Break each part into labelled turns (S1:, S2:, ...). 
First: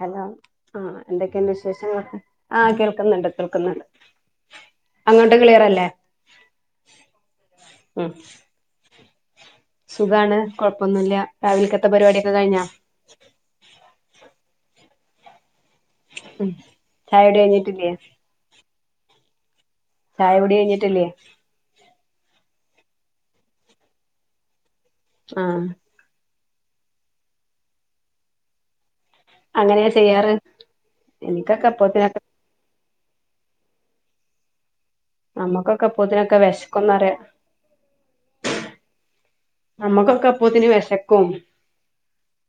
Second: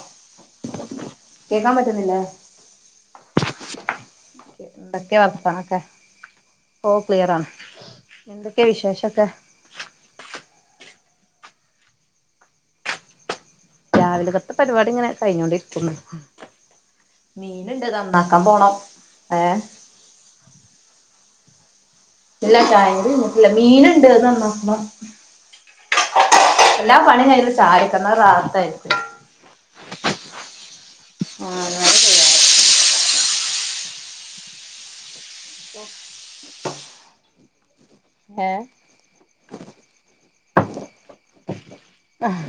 S1: Hello ആ എന്തൊക്കെയുണ്ട്
S2: കേക്കാൻ പറ്റുന്നില്ലേ
S1: വിശേഷങ്ങളൊക്കെ ആ കേൾക്കുന്നുണ്ട് കേൾക്കുന്നുണ്ട്
S2: എന്തൊക്കെ
S1: അങ്ങോട്ട്
S2: വർത്താനൊക്കെ
S1: ക്ലിയറല്ലേ
S2: ഓ ക്ലിയറാണ്
S1: ഉം
S2: എന്തൊക്കെയാ വിശേഷൊക്കെ
S1: സുഖാണ് കൊ പ്പൊന്നുല്ല രാവിൽക്കത്തെ പരിപാടിയൊക്കെ കഴിഞ്ഞോ
S2: രാവിലെക്കത്തെ പരിപാടി ങ്ങനെ കഴിഞ്ഞോണ്ടിരി ക്കുന്നു
S1: ഉം ചായുടി
S2: മീൻ ഇണ്ട്
S1: കഴിഞ്ഞിട്ടില്ലേ
S2: നന്നാക്കാൻ പോണം ഏഹ്
S1: ചായ കുടി കഴിഞ്ഞിട്ടില്ലേ?
S2: ഇല്ല ചായുടി കഴിഞ്ഞിട്ടില്ല മീനുണ്ട് അത് നന്നാക്കണം.
S1: ആഹ്
S2: എല്ലാ പണി കയിഞ്ഞിട്ട് [unintelligible]
S1: അങ്ങനെയാ ചെയ്യാറ്? എനിക്കൊക്കെ അപ്പത്തിനാത്തൊ നമ്മുക്കൊക്ക അപ്പോത്തിനെക്കെ വെശ ക്കൊന്നറയ.
S2: ഏ
S1: നമ്മക്കൊക്ക പ്പൊത്തിന് വെശ
S2: അഹ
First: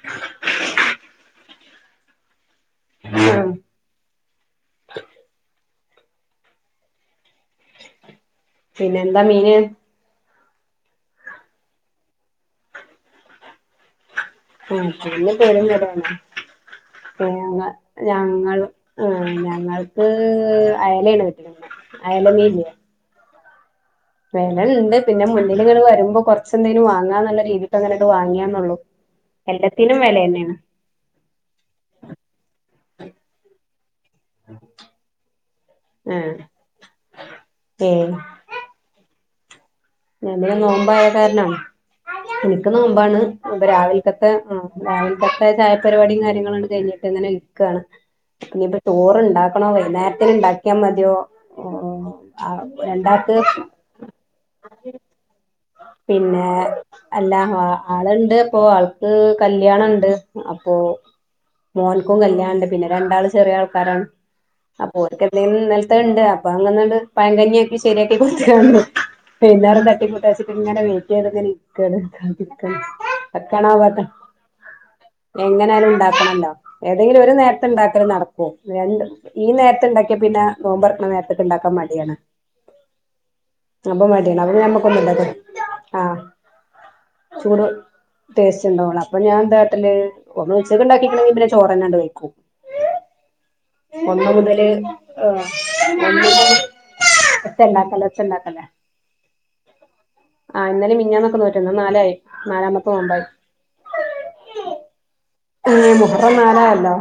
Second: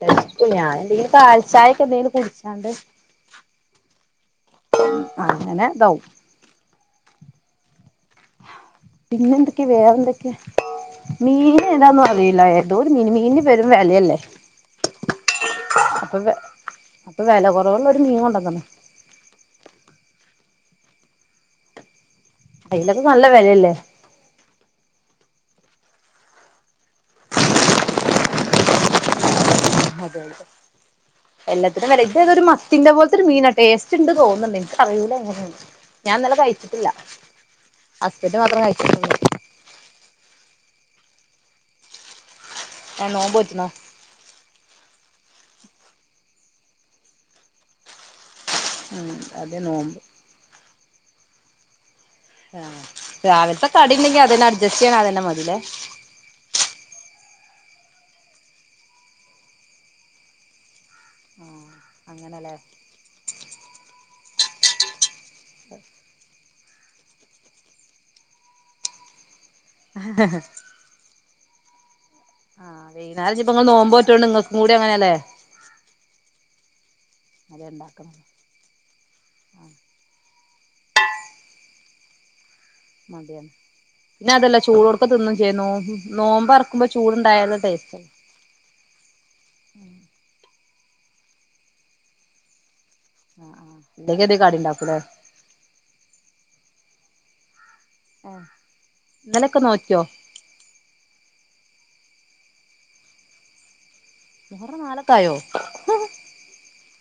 S2: ബെസ്റ്റ് ഞാനെന്തെങ്കിലും പാൽ ചായെക്കെ എന്തേലും കുടിച്ച്
S1: ഉം
S2: [unintelligible] അങ്ങനെ ഇതായ്
S1: പിന്നെന്താ മീന്?
S2: മീന് ഏതാന്നൊന്നും അറിയില്ല ഏതോ ഒരു മീൻ. മീനിന് പെരും വെലയല്ലേ.
S1: ആ മീൻന് പെരും വെലേണ്.
S2: അപ്പൊ അപ്പൊ വില
S1: ഞങ്ങ
S2: കുറവുള്ള ഒരു മീൻ
S1: ഞങ്ങൾ
S2: കൊണ്ടന്നണ്
S1: ആ ഞങ്ങൾക്ക് ഏഹ് അയലേണ് കിട്ടിയതിന്ന് അയല മീൻ ല്യേ?
S2: ല്ല വെലല്ലേ?
S1: വെലണ്ട്, പിന്നെ മുന്നിലിങ്ങട് വരുമ്പോ കൊർച്ചെന്തേലും വാങ്ങാന്നുള്ള രീതിക്കങ്ങനൊക്കെ വാങ്ങിയാന്നുള്ളു.
S2: അതെതെ എല്ലത്തിനും വെലേ ഇതേതോരു മത്തിന്റെ പോൽത്തെരു മീനാ ടേസ് റ്റ്ണ്ട് തോന്ന്ണ്ട്. ഇൻക്ക് അറിയൂല എങ്ങനേന്ന്
S1: ആഹ്
S2: ഞാന്നലെ കഴിച്ചിട്ടില്ല. ഹസ്ബൻഡ് മാത്രം കഴിച്ചിട്ട [inaudible]
S1: എന്തിനാ നോമ്പായ കാരണാ ഇനിക്ക്
S2: ആ
S1: നോമ്പാണ്
S2: നോമ്പ് നോറ്റ്ണോ
S1: ഇപ്പൊ രാവിൽക്കത്തെ ഉം രാവ് ക്കത്തെ ചായപരിപാ ടിം കാര്യങ്ങളാണ്ട് കഴിഞ്ഞിട്ട് ഇങ്ങനെ ഇരിക്കാണ്. ഇനിപ്പ
S2: ഉം
S1: ടൂറ്
S2: അതെ
S1: ണ്ടാക്കണോ
S2: നോമ്പ്
S1: വൈന്നേരത്തിന്ണ്ടാ ക്ക്യാ മതിയോ
S2: ആഹ് രാവിൽത്തെ കടി ഇണ്ടെങ്കി അതെന്നട് ജസ്യനാതന്നെ മതിലേ
S1: അല്ലാ ഹാ ആള്ണ്ട് അപ്പൊ ആൾക്ക് കല്ല്യാണണ്ട്. അപ്പൊ, മോൻക്കും
S2: അങ്ങനെല്ലേ
S1: കല്യാൺണ്ട് പിന്നെ രണ്ടാള് ചെറിയ ആൾ ക്കാരാണ് അപ്പൊ ഓര്ക്ക്ന്തെങ്കിലും ഇന്നലത്തത്ണ്ട് അപ്പൊ അ അ ങ്ങന്നണ്ട് പയങ്കഞ്ഞിയാക്കി ശരിയാക്കി കൊടുത്ത്ക്കാണ്ട്, വെയ്ന്നാരം തട്ടിക്കൂട്ടാച്ച്ട്ട് ഇങ്ങനെ വെയ്റ്റ് ചെയത് ങ്ങനെ ഇര് ക [unintelligible]
S2: ആഹ് വൈകുന്നേരം ഇഞ്ഞിപ്പോ
S1: വെക്കണ
S2: ഇങ്ങള്
S1: വേക്കണ്ടെ
S2: നോമ്പോറ്റോണ്ട് ഇങ്ങക്കും കൂടി അങ്ങനെയല്ലേ
S1: എങ്ങനാലും ഉണ്ടാക്കണല്ലോ ഏതെങ്കിലും ഒരു
S2: അതെ
S1: നേരത്തെ ഇണ്ടാക്കല്
S2: ഉണ്ടാക്കണം
S1: നടക്കും രണ്ട് ഈ നേരത്തെ ഇണ്ടാക്കിയ പിന്നെ നോമ്പറക്കണ നേരത്തേണ്ടാക്കാൻ മടി യാണ്
S2: മന്തിയാണ്
S1: അപ്പം മാറ്റിണ് അവിടെ നമ്മുക്കൊന്നു അ
S2: നോമ്പ് അറക്കുമ്പോ ചൂടുണ്ടായാല
S1: ചൂട്
S2: ടേസ്റ്റ്
S1: ടേസ്റ്റ് ഇണ്ടാവും അപ്പം ഞാൻ എന്താട്ടല്ല് ഒ ച്ചക്കൊണ്ടാക്കിക്കണേ പിന്നെ ചോറാണ്ട് കയ്ക്കും
S2: ആഹ് ആഹ് ഇല്ലെങ്കി എന്തേ കടി
S1: ഒന്നുമുതല്ല്
S2: ഉണ്ടാക്കൂലേ
S1: ങ് ഒന്ന് മുതല് ണ്ടാക്കല്ലെ ഒച്ചണ്ടാക്കല്ലെ
S2: ഇന്നലൊക്കെ നോറ്റിയോ
S1: ഇന്നല്ലെ മിഞ്ഞാന്നും ഒക്കെ നോറ്റുണ്ടോ ഇന്ന് നാലായ് നാലാമത്തെ നോമ്പായി
S2: മുഹറം നാലൊ
S1: ഇന്ന് മുഹറം നാലായല്ലോ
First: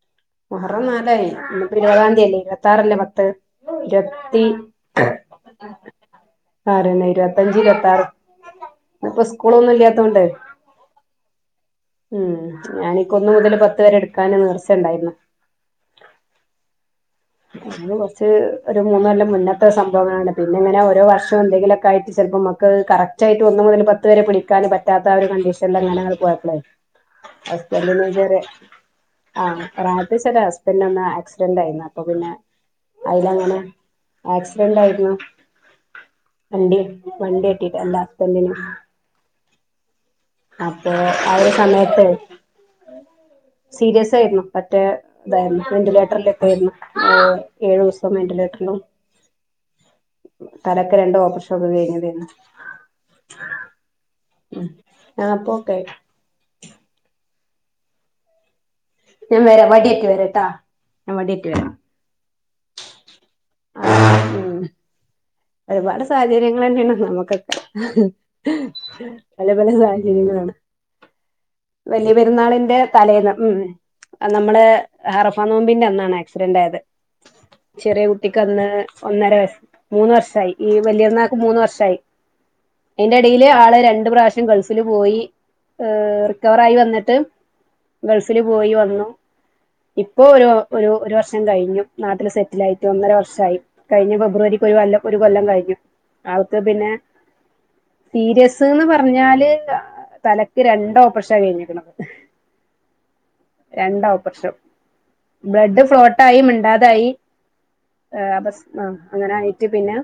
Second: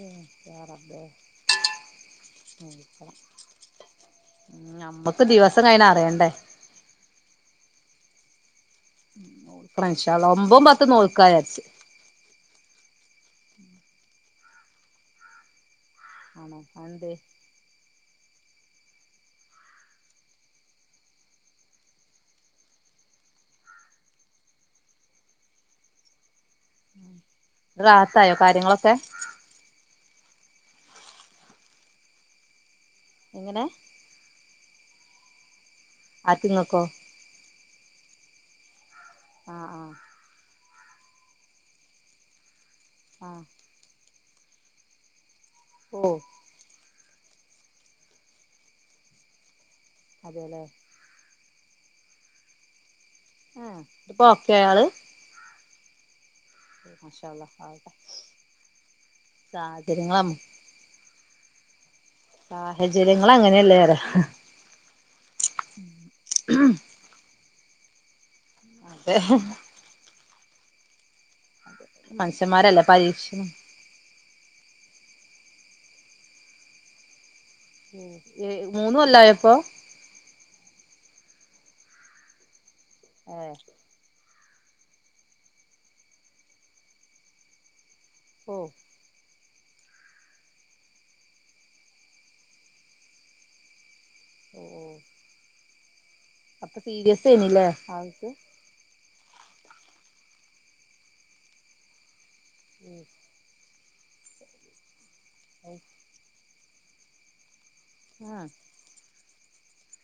S2: ഏഹ് യാ
S1: മുഹറം
S2: റബ്ബേ
S1: നാലായി ഇന്നിപ്പം ഇരുപതാന്തിയായില്ലെ ഇരുപത്താറല്ലെ പത്ത് ഇരുപത്തി
S2: ഞമ്മക്ക് ദിവസം കഴിഞ്ഞ അറിയണ്ടേ
S1: ആറെന്നെ ഇരുപത്തഞ്ച് ഇരുപത്താറ് ഇന്നിപ്പം സ്‌കൂളൊന്നും
S2: നോൽക്കണം ഇൻഷാ
S1: ഇല്ലാത്തൊണ്ട്
S2: അള്ളാ ഒമ്പതും പത്തും നോൽക്കാ വിചാരിച്ച്
S1: ഞാനിക്കൊന്നും മുതല് പത്തു വരെ എടുക്കാന് നേർച്ച ഉണ്ടായിന്നു
S2: [inaudible]
S1: അത് കുറച്ച് ഒര് മൂന്ന് കൊല്ലത്തെ മുമ്പത്തെ സംഭവാണ് പിന്നെങ്ങനെ ഓരോ വർഷവും എന്തെങ്കിലും ആയിട്ട് മ്ക്ക് അത് കററ്റ് ആയിട്ട് ഒന്നു മുതല്ല് പത്ത് വരെ പിടിക്കാന് പറ്റാത്ത ഒരു കണ്ടിഷന് അങ്ങനെ ആട്ട് പോയപ്പളെ
S2: റാഹത്തായോ
S1: [unintelligible]
S2: കാര്യങ്ങളൊക്കെ
S1: ആ ന്താച്ചാല് ഹസ്ബൻ്റ് ഒന്നു ആക്സിഡൻ്റ് ആയി അപ്പോ പിന്നെ അയിലങ്ങനെ
S2: എങ്ങനെ
S1: ആസ് വേണ്ടായിരുന്നു
S2: ആർക്ക്
S1: വണ്ടി
S2: ഇങ്ങക്കോ
S1: വണ്ടി തട്ടിട്ടല്ലെ ഹസ്ബൻ്റന്
S2: ആ ആ
S1: അപ്പം ആ ഒര് സമയത്ത്
S2: അ
S1: സീരിയസ് ആയിരുന്നു പറ്റെ വെൻ്റിലേറ്ററിൽ ഒക്കെ യായിരുന്നു ആ ഏഴു ദിവസം വെന്റിലേറ്ററിലും
S2: അതേല്ലേ
S1: തലക്ക് രണ്ടു ഓപ്പറേഷൻ അത് കഴിഞ്ഞതേന്നു
S2: ആഹ് ഇപ്പോ ഓക്കയാള്
S1: ആ അപ്പൊ തെ
S2: നത [inaudible]
S1: ഞാൻ വരാ വടി ആയിട്ട് വരാട്ടാ ഞാൻ വടിയായിട്ട് വരാം
S2: സാഹജര്യം
S1: ആ ഒരുപാട് സാഹചര്യങ്ങൾ തന്നെയാണ് നമുക്ക് ങ് ഹ്
S2: അതെ
S1: പലെ പലെ സാഹചര്യ യുന്നതാണ് വലിയ പെരുന്നാളിന്റെ
S2: മനുഷ്യന്മാരല്ലേ
S1: തലേന്ന്
S2: പരീക്ഷണം
S1: ഉം നമ്മളേ ഹറഫ നോമ്പിന്റെ അന്നാണ് ആക്സിഡൻ്റ് ആയത് ചെറിയ കുട്ടി ഓൻക്ക് അന്ന്
S2: മൂന്ന്
S1: ഒന്നര
S2: കൊല്ലായോ ഇപ്പൊ
S1: വയസ് മൂന്ന് വർഷായി ഈ വലിയ എന്നേക്ക് മൂന്ന് വർഷായി അയ്ന്റെ ഇടയില്
S2: ഏഹ്
S1: ആള് രണ്ടു പ്രാവശ്യം ഗൾഫിൽ പോയി റിക്കവറായി വന്നിട്ട് ഗൾഫില്
S2: ഓഹ്
S1: പോയി വന്നു ഇപ്പോ ഒരു ഒരു വർഷം കഴിഞ്ഞു നാട്ടില് സെറ്റിൽ ആയി ഒന്നര വർഷായി കഴിഞ്ഞ
S2: ഓ
S1: ഫെബ്രുവരിക്ക് ഒരു
S2: ഓ
S1: വല്ല ഒരു കൊല്ലം കഴിഞ്ഞു. അവിടത്തെ
S2: അപ്പൊ
S1: പിന്നെ
S2: സീരിയസ് ആയിനില്ലേ ആൾക്ക്
S1: സീരിയസ്ന്ന് പറ പറഞ്ഞാല് തലക്ക് രണ്ട് ഓപ്പറേഷൻ കഴിഞ്ഞിരിക്കണത്.
S2: ഉം [inaudible]
S1: രണ്ട് ഓപ്പറേഷൻ. ബ്ലഡ് ഫ്ലോട്ടായി അതായി അപസ്മ ആഹ അങ്ങനെ ആയിട്ട് പിന്നെ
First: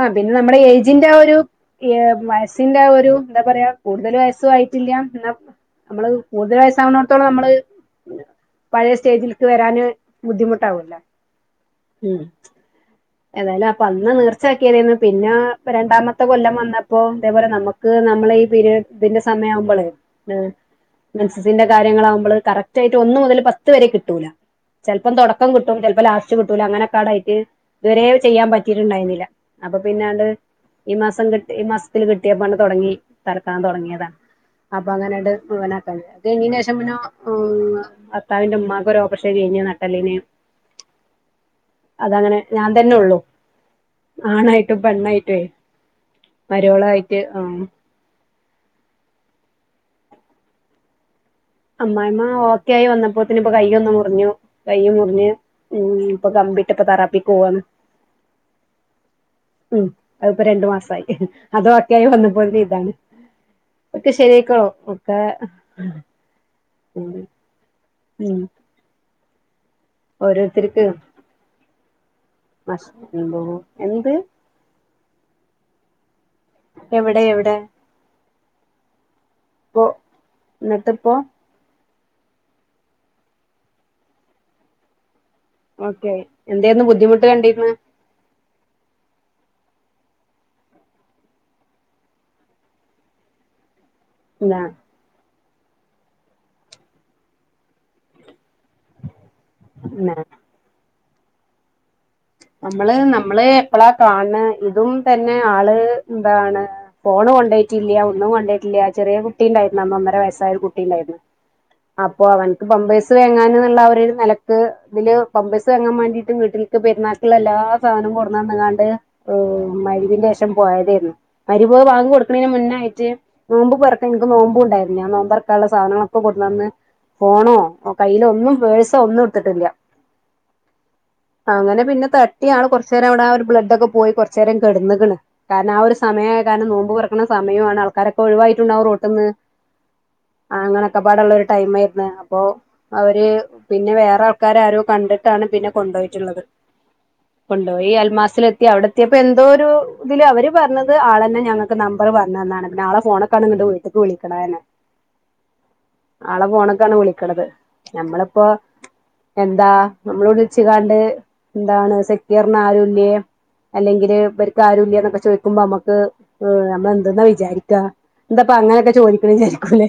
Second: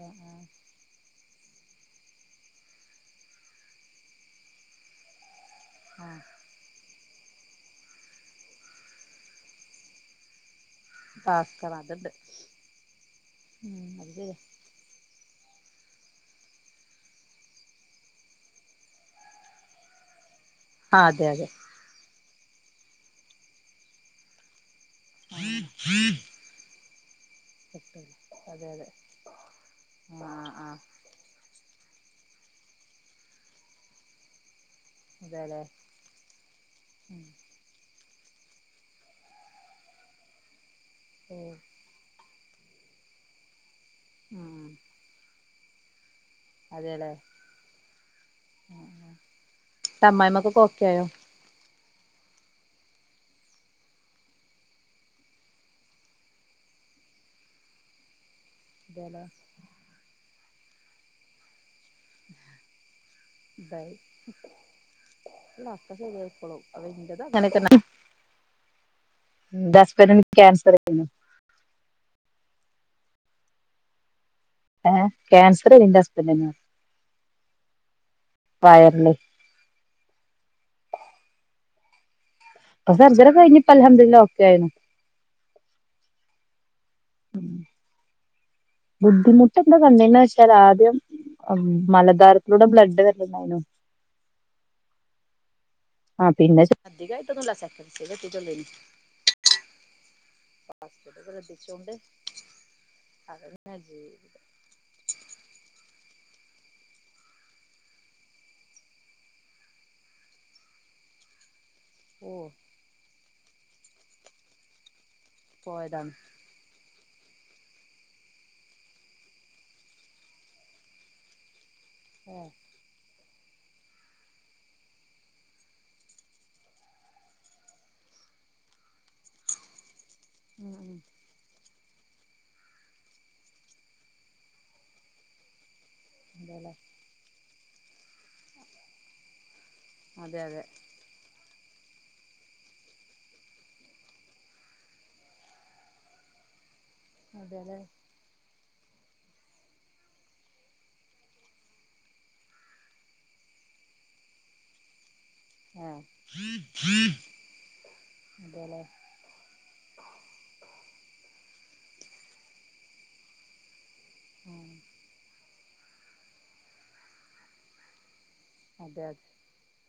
S1: ആ പിന്നെ
S2: ആഹ്
S1: നമ്മുടെ ഏജിന്റെ ആ ഒരു ഈർ വയസ്സിന്റെ ഒരു എന്താ പറയാ കൂടുതൽ വയസ്സും ആയിട്ടില്ല. എന്ന നമ്മള്ത്
S2: ആഹ്
S1: കൂടുതൽ വയസ്സാവുന്ന ത്തോളളം നമ്മള് പഴയ സ്റ്റേജിൽക്ക് വരാന് ബുദ്ധിമുട്ട ട്ടാവൊലോ
S2: ഭാസ്കർ അതുണ്ട്
S1: ഉം ഏതായാലും അപ്പൊ
S2: ഉം അത്
S1: അന്ന്
S2: ശരിയാ
S1: നീർച്ചയാക്കിയതെന്ന് പിന്നെ ഇപ്പ രണ്ടാമത്തെ കൊല്ലം വന്നപ്പോ അതേപോലെ നമുക്ക് നമ്മള ഈ പീരയഡ്സ്ന്റെ സമയയാവുമ്പോള് [inaudible]
S2: ആഹ് അതെ അതെ
S1: മൻസസിന്റെ കാര്യങ്ങളകുമ്പള് കറക്റ്റ് ആയിട്ട് ഒന്നു മുതൽ പത്ത് വരെ കിട്ടൂല ചിലപ്പം തുടക്കം കിട്ടും ചിലപ്പോ ലാസ്റ്റ്- കിട്ടൂല അങ്ങനെ കേടായിട്ട് ഇത് വരെ ചെയ്യാൻ
S2: അതെ അതെ
S1: പറ്റിട്ടുണ്ടായിരുന്നില്ല അപ്പൊ പിന്നാണ്ട്
S2: ആഹ് ആഹ്
S1: ഈ മാസം കിട്ട് ഈ മാസം- ത്തിൽ കിട്ടിയ പണി തൊടങ്ങി തറക്കാൻ തുടങ്ങിയതാണ് അപ്പൊ അങ്ങനെയാട്ട്
S2: അതെല്ലേ
S1: മുഴുവനക്കാ അത് കഴിഞ്ഞീനു ശേഷം പിന്നോ
S2: ഉം
S1: ഹെ ഭർത്താവിന്റെ ഉമ്മാക്കൊരു ഓപ്പറേഷൻ കഴിഞ്ഞു നട്ടെല്ലിന്
S2: മ്
S1: അതാ അങ്ങനെ ഞാൻ തന്നെ ഉള്ളു
S2: ഉം
S1: ആണായിട്ടും പെണ്ണായിട്ടും.
S2: അതെല്ലേ
S1: മരോളയിട്ട്
S2: എന്നിട്ട്
S1: ആ.
S2: ന്നിട്ട് അമ്മായിമ്മാക് ഒക്കെ ഓക്കെ ആയോ?
S1: അമ്മായിമ്മ ഓക്കെയി വന്നപ്പോത്തിന് ഇപ്പ കയ്യ് ഒന്ന് മുറിഞ്ഞു കൈ മുറിഞ്ഞ് ഇപ്പൊ കമ്പിട്ട് ഇപ്പ തെറാപ്പിക്ക് പോവാന്ന്.
S2: [unintelligible]
S1: അത്പ്പോ രണ്ടു മാസായി അതോക്കായി വന്നപ്പോ ഇതാണ്
S2: ഇതായി
S1: ഒക്കെ ശരിയായിക്കോളും.
S2: ഇല്ല ഒക്കെ
S1: [unintelligible] ഉം
S2: [unintelligible] എന്റഹസ്ബൻറ്റിന്
S1: ഓരോരുത്തർക്ക്
S2: കൻസറേനു.
S1: [unintelligible] എന്ത്
S2: ഏ ക്യാൻസർയെന്നു എന്റ് ഹസ്ബൻ
S1: എവിടെ എവിടെ?
S2: വയർല്.
S1: ഓം, എന്നിട്ട്പ്പോ.
S2: പ്പ സർജറി ഒക്കെകഴിഞ്ഞ് ഇപ്പൊ അൽഹമ്ദുലില്ല ഒക്കെ ആയിനു.
S1: ഓക്കെയി എന്ധെനു ബുദ്ധി ബുദ്ധിമുട്ട് കണ്ടിന്ന്?
S2: ബുദ്ധിമുട്ട് എന്താ കണ്ടിനു വച്ചാൽ ആദ്യം മലദോരത്തിലൂടെ ബ്ലഡ് വരണ്ടായിരുന്നു.
S1: ആ.
S2: ആ പിന്നെ [unintelligible] ച്ച് അധികയിട്ടില്ല സക്കന്റ് സ്റ്റേജ് എത്തീട്ടൊളളേനു.
S1: എന്നെ.
S2: ഫസ്റ്റില് ശ്രദ്ധിച്ചോണ്ട്
S1: നമ്മള് നമ്മള്
S2: അതന്നെ
S1: എപ്പളാ
S2: ജീവിതം
S1: കാണ് ഇതും തന്നെ ആള് എന്താണ്, ഫോണ് കൊണ്ടോയിട്ടില്ല ഒന്നും കൊണ്ടോട്ടില്ല ചെറിയ കുട്ടിണ്ടായിരുന്നു അന്ന് ഒന്നര വയസ്സായരു കുട്ടിണ്ടായിരുന്നു. അപ്പൊ
S2: ഓ
S1: അവൻക്ക് പമ്പയ്സ് വേങ്ങാൻന്നുള്ള ഒര് നലക്ക് തില് പമ്പസ് വാങ്ങാൻ
S2: പോയതാണ്
S1: വേണ്ടീട്ട് വീട്ടിൽക്ക് പെര്ന്നാക് ള്ളഎല്ലാ സാനം കൊട്ന്നന്ന്കാണ്ട് മഹ്രിബിന്റെ ശേഷം പോയതേരുന്നു. മരി രിബ് ബാങ്ക്
S2: ഏ
S1: കൊട്ക്ക്ണേന്റെ മുന്നായിട്ട് നോമ്പ് പൊറക്കാൻ ൻക്ക് നോമ്പു ണ്ടായിരുന്നു. ഞാൻ നോമ്പ്റക്കാള്ള സാധനങ്ങളൊക്കെ കൊടുന്ന് തന്ന് ഫോണോ കയ്യിലോ ഒന്നും പേഴ്സോ ഒന്നും എടുത്തിട്ടില്ല.
S2: ഉം.
S1: അങ്ങനെ പിന്നെ തട്ടിയാണ് കുറച്ച്നേരം അവിടെ ആ ഒരു ബ്ലഡ് ഒക്കെ പോയി കുറച്ച് നേരം കിടന്ന്, ക്ണ്കാരണം ആ ഒരു സമമായകാരണം
S2: അതെല്ലേ
S1: നോമ്പ് പറക്ക്ണ സ സമയാണ്ആൾക്കാരെക്കെ ഒഴിവായിട്ടുണ്ടാവും റോട്ട്ന്ന്,
S2: അതെ അതെ
S1: അങ്ങനൊക്കെ പാടെള്ളൊരു ടൈം ആയിരുന്നു. അപ്പൊ അവര് പിന്നെ വേറെ ആൾക്കാര ആരോ കണ്ടിട്ടാണ് പിന്നെ കൊണ്ടോയിട്ടുള്ളത്.
S2: അതെല്ലേ
S1: ഈ അൽമാസിലെ അവിടെ ത്തിഅവിടെത്തി യപ്പംഎന്തോ ഒരു ഇതില് അവര് പറഞ്ഞത് ആളന്നെ ഞങ്ങക്ക് നമ്പർ പറഞ്ഞന്നാണ് പിന്നെ ആളെ ഫോണ്ക്കാണ് ങ്ങട്ട് വീട്ട്ക്ക് വിളിക്ക് ണെ ന്നെ
S2: ആ
S1: ആളെ ഫോണ്ക്കാണ് വിളിക്കണത് നഞമ്മളിപ്പോ
S2: അതെല്ലേ
S1: എന്താ നമ്മൾ വിളിച്ച് കാണ്ട് എന്താണ് സെക്കീറ് ന് ആരുല്യേ അല്ലെങ്കില്
S2: ആ
S1: ഇവർക്ക് ആരു ല്ലേ ന്നെക്കെ ചോ നമ്മക്ക് നമ്മളെന്തെന്നാ വിചാരിക്കാ എന്താപ്പോ അങ്ങനെയൊക്കെ
S2: അതെ അതെ.
S1: ചോദിക്ക്ണേ വിചാരിക്കുംല്ലേ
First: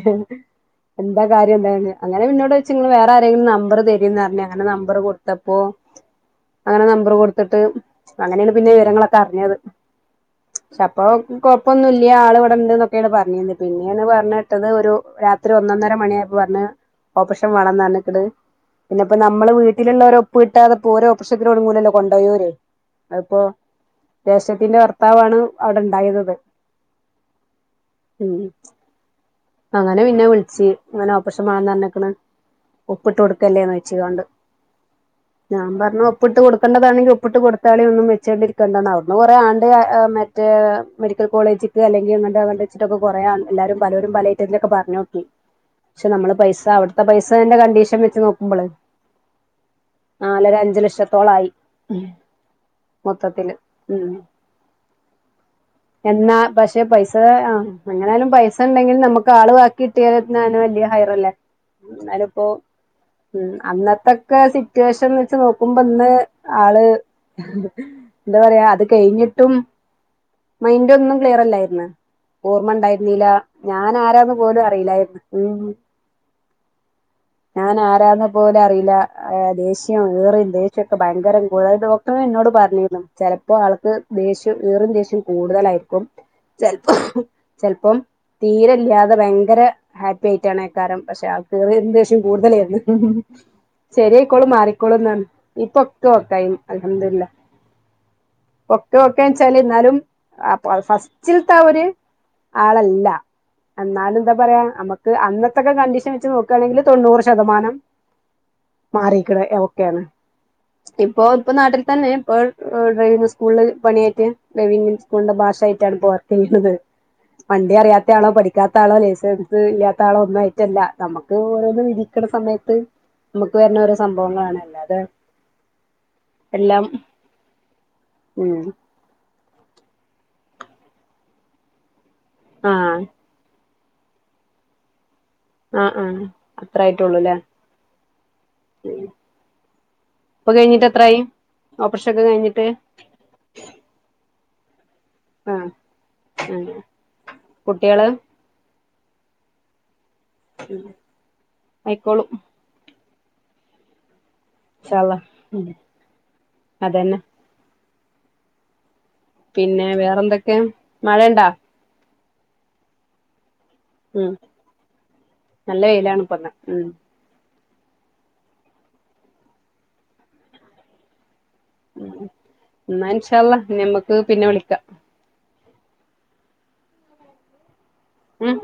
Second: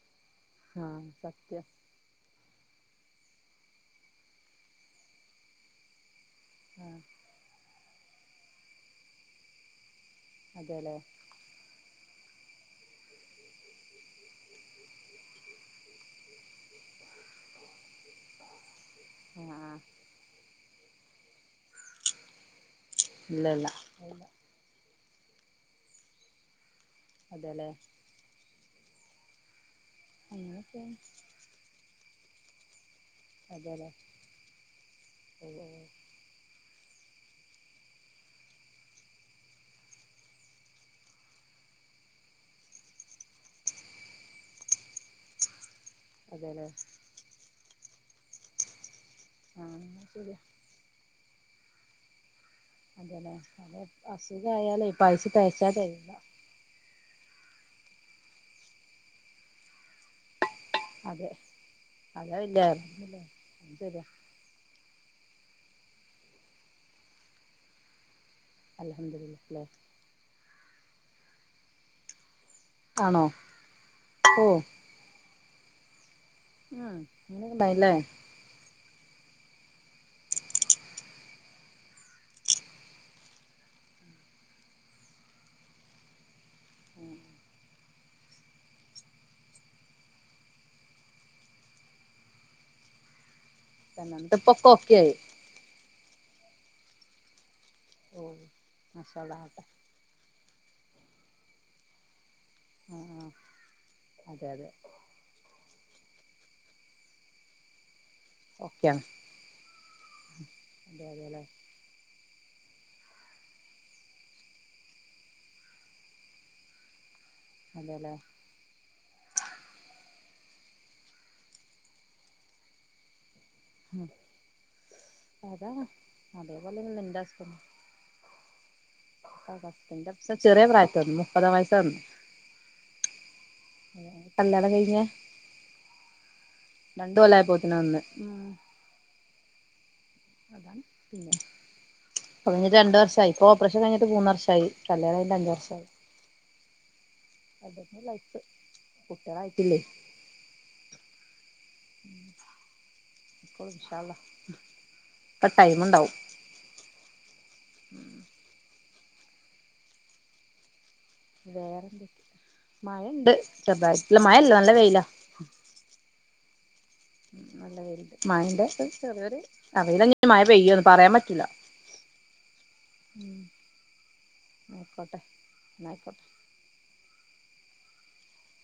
S2: ആ
S1: എന്താ
S2: സത്യം
S1: കാര്യം എന്ത അങ്ങനെ പി ന്നോട് ഇച്ച് ങ്ങ ള് വേറെ ആരെങ്കിലും നമ്പർ ത രീ ന്നറഞ്ഞ് അങ്ങനെ നമ്പർ കൊടുത്തപ്പോ അങ്ങനെ
S2: ആ
S1: നമ്പർ കൊടുത്തിട്ട്- അങ്ങനെയാണ് പിന്നെ വിവരങ്ങളൊക്കെ അറിഞ്ഞത് പക്ഷ
S2: അതെല്ലേ
S1: പ്പോകൊഴപ്പൊന്നുല്ല ഈആൾ ഇവടെണ്ട് ന്നെക്കെയാണ് പറഞ്ഞിന്ന് പിന്നെണ് പറഞ്ഞേട്ടത് ഒരു രാത്രി ഒന്നൊന്നര മണി ആയ പ്പോ പറഞ്ഞഞ് ഓപ്പറേഷൻ വാണ്ണംന്ന് റഞ്ഞ് പിന്നെ
S2: ആ
S1: പ്പോനമ്മള്
S2: ആ
S1: വീട്ടിലുള്ളൊരെ ഒപ്പ് കി കിട്ടാതെ ഓര് ഓപ്പറഷത്തിന് ഒര് ങ്ങു ലല്ലോകൊണ്ടോ യോര്
S2: ഇല്ല
S1: അപ്പം
S2: ഇല്ല
S1: ജ്യേഷ്ഠത്തിന്റെ ഭർത്താവാണ് അവിടെ ണ്ടായിരുന്നത്‌
S2: അതല്ലേ
S1: [inaudible] അങ്ങനെ പിന്നെ
S2: അങ്ങനെയൊക്കെ
S1: വിളിച്ച്ങ്ങനെ ഓപ്പറേഷൻ വേണം എന്നാ പറഞ്ഞേക്കണേ ഒപ്പിട്ട് കൊടുക്കല്ലേന്ന്
S2: അതെല്ലേ
S1: വെച്ചുകണ്ട്
S2: ഓ ഓ
S1: ഒന്ന് ഒപ്പിട്ട് കൊടുക്കേതാണെങ്കിൽ ഒപ്പിട്ട് കൊടുത്താലളെയ ഒന്നും വെച്ചേണ്ടിരിക്കണ്ടാണ് അവിന്ന് കുറെ ആണ്ട് മറ്റേ മെഡിക്കൽ കോളേജിലക്ക് അല്ലെങ്കിൽ എന്നണ്ട് അവവിണ്ട വെച്ചിക്കെ കുറേ ആ എല്ലാവും പലരും പല റ്റത്തിലൊക്കെ പറഞ്ഞും പക്ഷെ നമ്മള് പൈസ
S2: അതെല്ലേ
S1: അവിടത്തെ പൈസേന്റെ കണ്ടീഷൻ നോക്കുമ്പോള്
S2: ആഹ [unintelligible]
S1: നാലര അഞ്ച് ലക്ഷം തോളായി
S2: അതല്ലെ അ അസുഖയാലേ പൈസ തയ്ച്ചാ തരുല്ല
S1: എന്നാ പക്ഷെ പൈസ ആ എങ്ങനൊയാലും പൈസ ഉണ്ടെങ്കിൽ നമുക്ക് ആൾ ബാക്കി കിട്ടിയാലും വലിയ
S2: അതെ
S1: ഹയറല്ലേ എന്നാല് ഇപ്പോ
S2: അതാല്ലേ
S1: ഉ
S2: ശരിയാ
S1: അന്നത്തൊക്കെ സി ശേഷം വെച്ച് നോക്കുമ്പോ ഇന്ന് ആള് എന്താ പറയാ അത്
S2: അൽഹംദുലില്ലാ
S1: കഴിഞ്ഞിട്ടും
S2: അല്ലേ
S1: മൈൻഡ് ഒന്നും ക്ലിയർ അല്ലായിരുന്ന് ഓർമ്മ
S2: ആണോ
S1: ഉണ്ടായിരുന്നീല ഞാൻ ആരന്ന
S2: ഓ
S1: പോലും അറിയില്ലായിരുന്നു ഉം
S2: ഉം
S1: ഞാൻ
S2: അങ്ങനെണ്ടായില്ലേ
S1: ആരാന്ന് പോലു അറീല അ ദേഷ്യം ഈറിം ദേഷ്യാെക്കെ ഭയങ്കരം കൂ ഡോക്ടറന്നെന്നോട് പറഞ്ഞീന്നു ചെലപ്പോ ആൾക്ക് ദേഷ്യം ഈറിം ദേഷ്യം കൂടുതലായിരിക്കും ചെൽപ്പോ ചെൽപ്പം തീരെല്ല്യാതെ ഭയങ്കര ഹാപ്പി ആയിട്ടാണെക്കാരം പക്ഷെ ആൾക്ക് വെടെ ദേശ്യം കൂടുതലായിര്ന്ന് സെരി
S2: എന്നിട്ട്
S1: കോളും
S2: ഇപ്പൊക്കെ ഓക്കെ
S1: മാറിക്കോളും
S2: ആയി
S1: എന്ന് ഇപ്പോക്കെ കൈഞ്ഞ് അൽഹംദുലില്ല
S2: ഓ
S1: ഒക്കെ
S2: മാഷാ അള്ളാ
S1: ഒക്കെച്ചാല്
S2: ആവട്ടെ
S1: ന്നാലും അ പ ഫസ്റ്റ്ൽത്തെ ആ ഒര്
S2: ആ
S1: ആളല്ല
S2: ആ
S1: എന്നാലും എന്താ
S2: അതെ
S1: പറയാ
S2: അതെ
S1: നമുക്ക് അന്നത്തൊക്കെ കണ്ടീഷൻ വെച്ച് നോ യാണെങ്കില് തൊണ്ണൂറ് ശതമാനം
S2: ഓക്കെയാണ്
S1: മാറീക്ക്ണ് ഓക്കെയാണ്
S2: അതെ
S1: ഇപ്പൊ
S2: അതെല്ലേ
S1: ഇപ്പൊ നാട്ടിൽ തന്നെ ഇപ്പോ ഡ്രൈവിങ് സ്കൂളില് പണിയായിട്ട് ഡ്രൈവിംഗ് സ്കൂളിന്റെ മാഷായിട്ടാണ് ഇപ്പോ വർക്കെയ്യ്ണന്നത് വണ്ടി അറിയാത്ത
S2: അതെല്ലേ
S1: ആളോ പഠിക്കാത്ത ആളോ ലൈസൻസ് ഇല്ലാത്ത ആളോ ഒന്നായി റ്റല്ല നമുക്ക് ഓരോന്ന് വിദിക്ക്ണ സമയത്ത് മ
S2: ഉം അതാ
S1: എല്ലാം
S2: അതേപോലെന്നെന്റെ ഹസ്ബൻഡും
S1: ഉം
S2: പ ചെറിയ പ്രായത്ത് മുപ്പതാം വയസ്സാന്ന്
S1: ആ
S2: കല്യാണം കഴിഞ്ഞ
S1: ആ ആ അത്രായിട്ടാെള്ളുലേ
S2: കൊല്ലായപ്പോത്തിന് വന്ന് ഉം
S1: ഉം
S2: അത്
S1: ഓപ്പറേഷൻ ഒക്കെ
S2: കഴിഞ്ഞിട്ട് രണ്ട് വർഷായി ഇപ്പൊ ഓപ്പറേഷൻ കഴിഞ്ഞിട്ട് മൂന്ന് വർഷായി കല്യാണം കഴിഞ്ഞിട്ട് അഞ്ച് വർഷായി
S1: ഉം
S2: അതന്നെ ലൈഫ് കുട്ട്യളായിട്ട്ല്ലേ
S1: ആയ്ക്കോളും
S2: ഇൻശാ അള്ളാ
S1: ഇൻശാ ള്ളാ
S2: ഒക്കെ
S1: ഉം
S2: ടൈം
S1: അതെന്നെ
S2: ഉം
S1: പിന്നെ വേറെന്തൊക്കെ മഴയുണ്ടാ
S2: വേറെണ്ട് മഴണ്ട് [unintelligible]
S1: ഉം
S2: മഴ ഇല്ല നല്ല വെയില
S1: നല്ല വെയിലാണ് ഇപ്പന്ന് ഉം
S2: മായന്റെ ചെറിയൊരു അതു കഴിഞ്ഞ്മയ പെയ്യോന്ന് പറയാൻ പറ്റൂില്ല
S1: എന്നാ ഇൻ ശാള്ളാഞമ്മക്ക് പിന്നെ വിളിക്കാം
S2: നായിക്കോ
S1: ഉം